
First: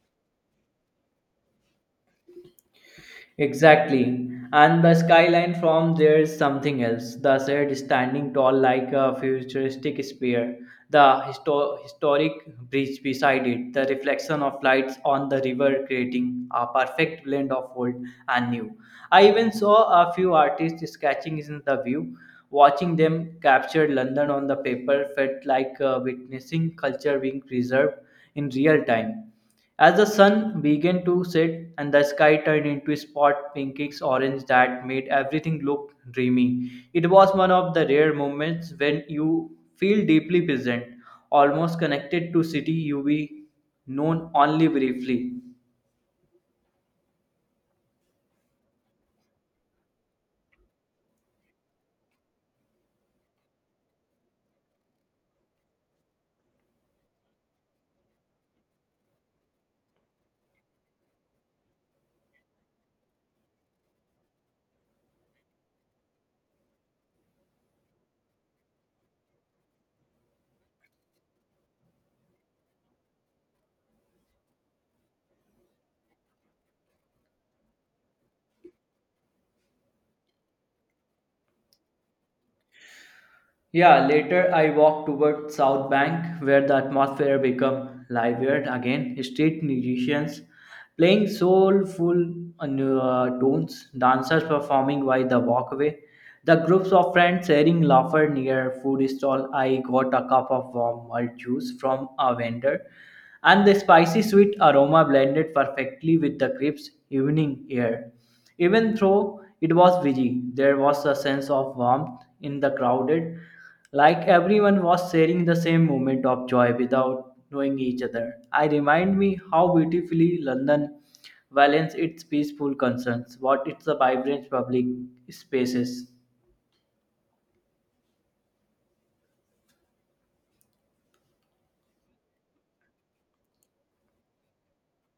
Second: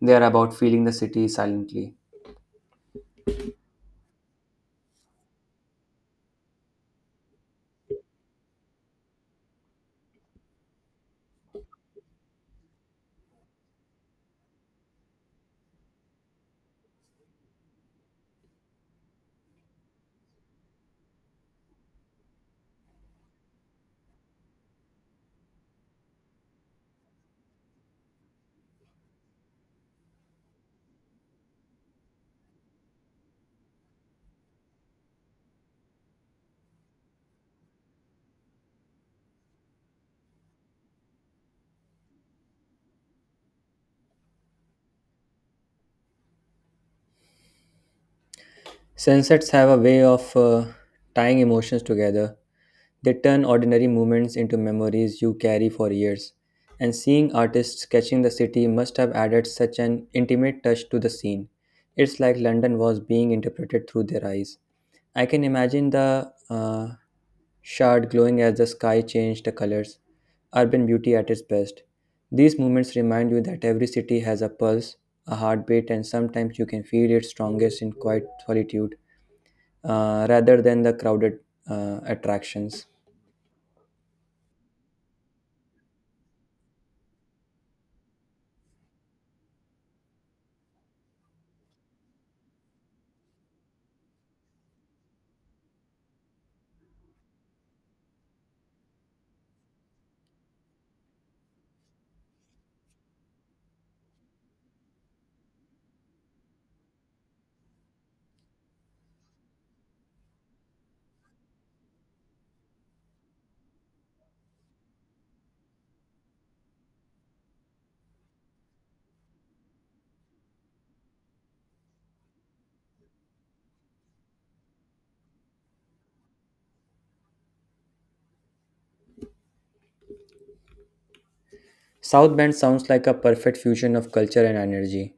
they are about feeling the city silently.
Exactly. And the skyline from there is something else. The shed standing tall like a futuristic spear. The historic bridge beside it. The reflection of lights on the river creating a perfect blend of old and new. I even saw a few artists sketching in the view. Watching them capture London on the paper felt like witnessing culture being preserved in real time. As the sun began to set and the sky turned into a spot pinkish orange that made everything look dreamy, it was one of the rare moments when you feel deeply present, almost connected to city you be known only briefly.
Sunsets have a way of tying emotions together. They turn ordinary moments into memories you carry for years. And seeing artists sketching the city must have added such an intimate touch to the scene. It's like London was being interpreted through their eyes. I can imagine the shard glowing as the sky changed the colors, urban beauty at its best. These moments remind you that every city has a pulse, a heartbeat, and sometimes you can feel it strongest in quiet solitude, rather than the crowded attractions.
Yeah, later I walked toward South Bank where the atmosphere became livelier again. Street musicians playing soulful tunes, dancers performing by the walkway, the groups of friends sharing laughter near food stall. I got a cup of warm malt juice from a vendor, and the spicy sweet aroma blended perfectly with the crisp evening air. Even though it was busy, there was a sense of warmth in the crowded, like everyone was sharing the same moment of joy without knowing each other. I remind me how beautifully London balances its peaceful concerns, what its vibrant public spaces.
South Bend sounds like a perfect fusion of culture and energy.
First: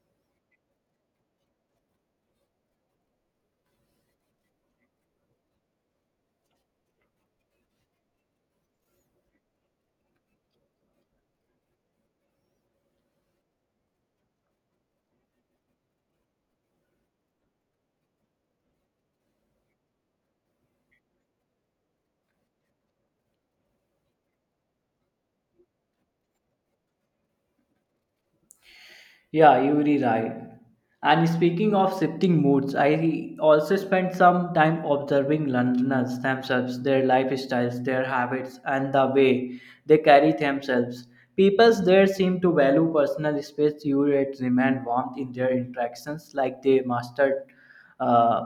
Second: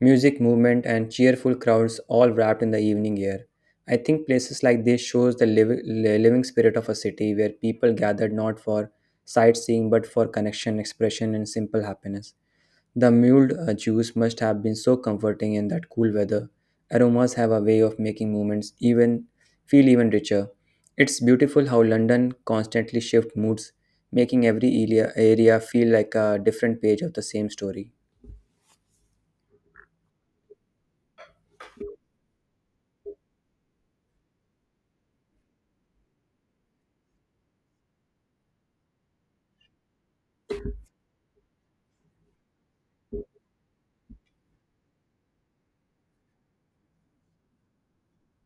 Music, movement, and cheerful crowds all wrapped in the evening air. I think places like this shows the living spirit of a city where people gathered not for sightseeing but for connection, expression, and simple happiness. The mulled juice must have been so comforting in that cool weather. Aromas have a way of making moments even feel even richer. It's beautiful how London constantly shifts moods, making area feel like a different page of the same story.
Yeah, you're right. And speaking of shifting moods, I also spent some time observing Londoners themselves, their lifestyles, their habits, and the way they carry themselves. People there seem to value personal space, euratism, and warmth in their interactions, like they mastered uh,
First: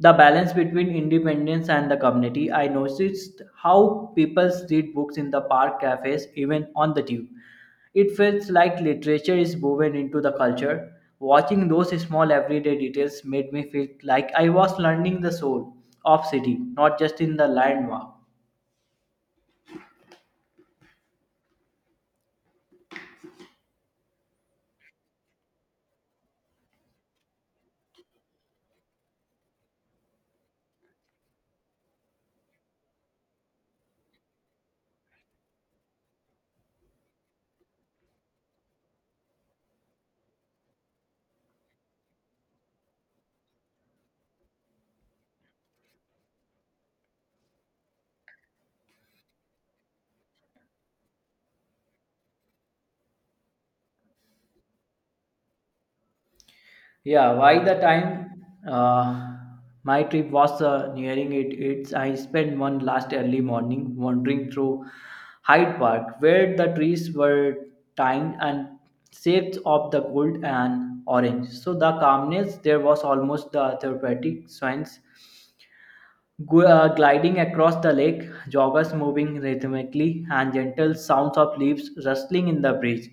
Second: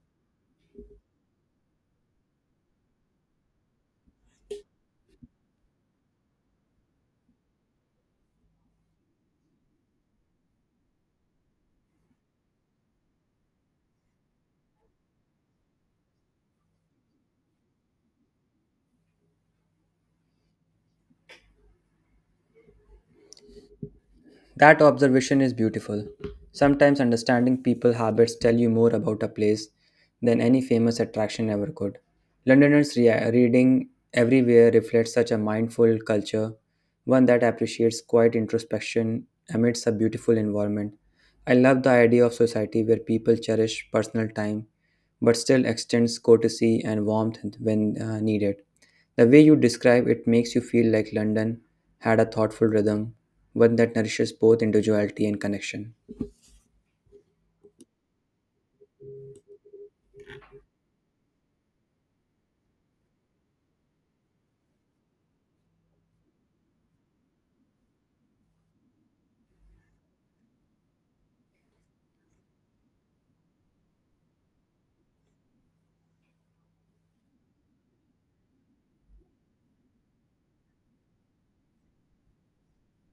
the balance between independence and the community. I noticed how people read books in the park, cafes, even on the tube it feels like literature is woven into the culture. Watching those small everyday details made me feel like I was learning the soul of city, not just in the landmark.
That observation is beautiful. Sometimes understanding people habits tell you more about a place than any famous attraction ever could. Londoners reading everywhere reflects such a mindful culture, one that appreciates quiet introspection amidst a beautiful environment. I love the idea of society where people cherish personal time but still extends courtesy and warmth when needed. The way you describe it makes you feel like London had a thoughtful rhythm, one that nourishes both individuality and connection.
Yeah, by the time uh, my trip was nearing it, it's I spent one last early morning wandering through Hyde Park, where the trees were tined and shapes of the gold and orange. So the calmness there was almost the therapeutic sense gliding across the lake, joggers moving rhythmically, and gentle sounds of leaves rustling in the breeze.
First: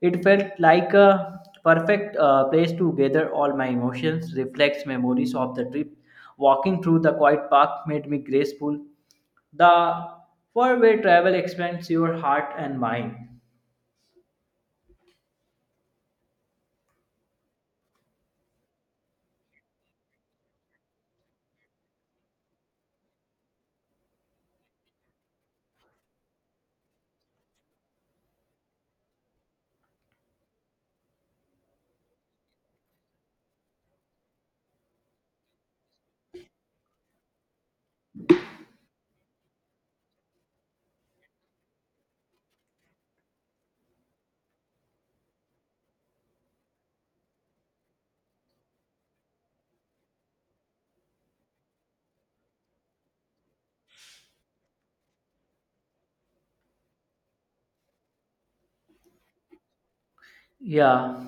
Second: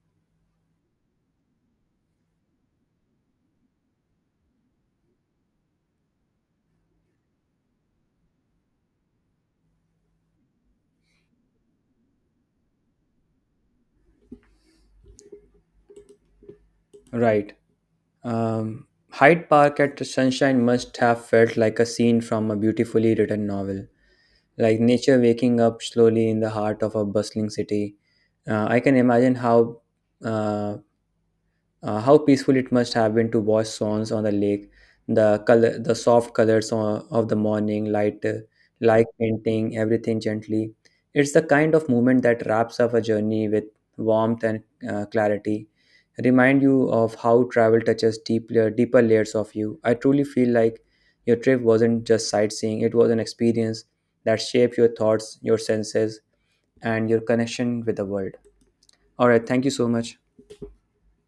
It felt like a perfect place to gather all my emotions, reflects memories of the trip. Walking through the quiet park made me graceful. The four-way travel expands your heart and mind.
Right. Hyde Park at sunshine must have felt like a scene from a beautifully written novel, like nature waking up slowly in the heart of a bustling city. I can imagine uh, how peaceful it must have been to watch swans on the lake, the soft colors of the morning light, like painting everything gently. It's the kind of movement that wraps up a journey with warmth and clarity. Remind you of how travel touches deeper layers of you. I truly feel like your trip wasn't just sightseeing; it was an experience that shaped your thoughts, your senses, and your connection with the world. All right, thank you so much.
Yeah.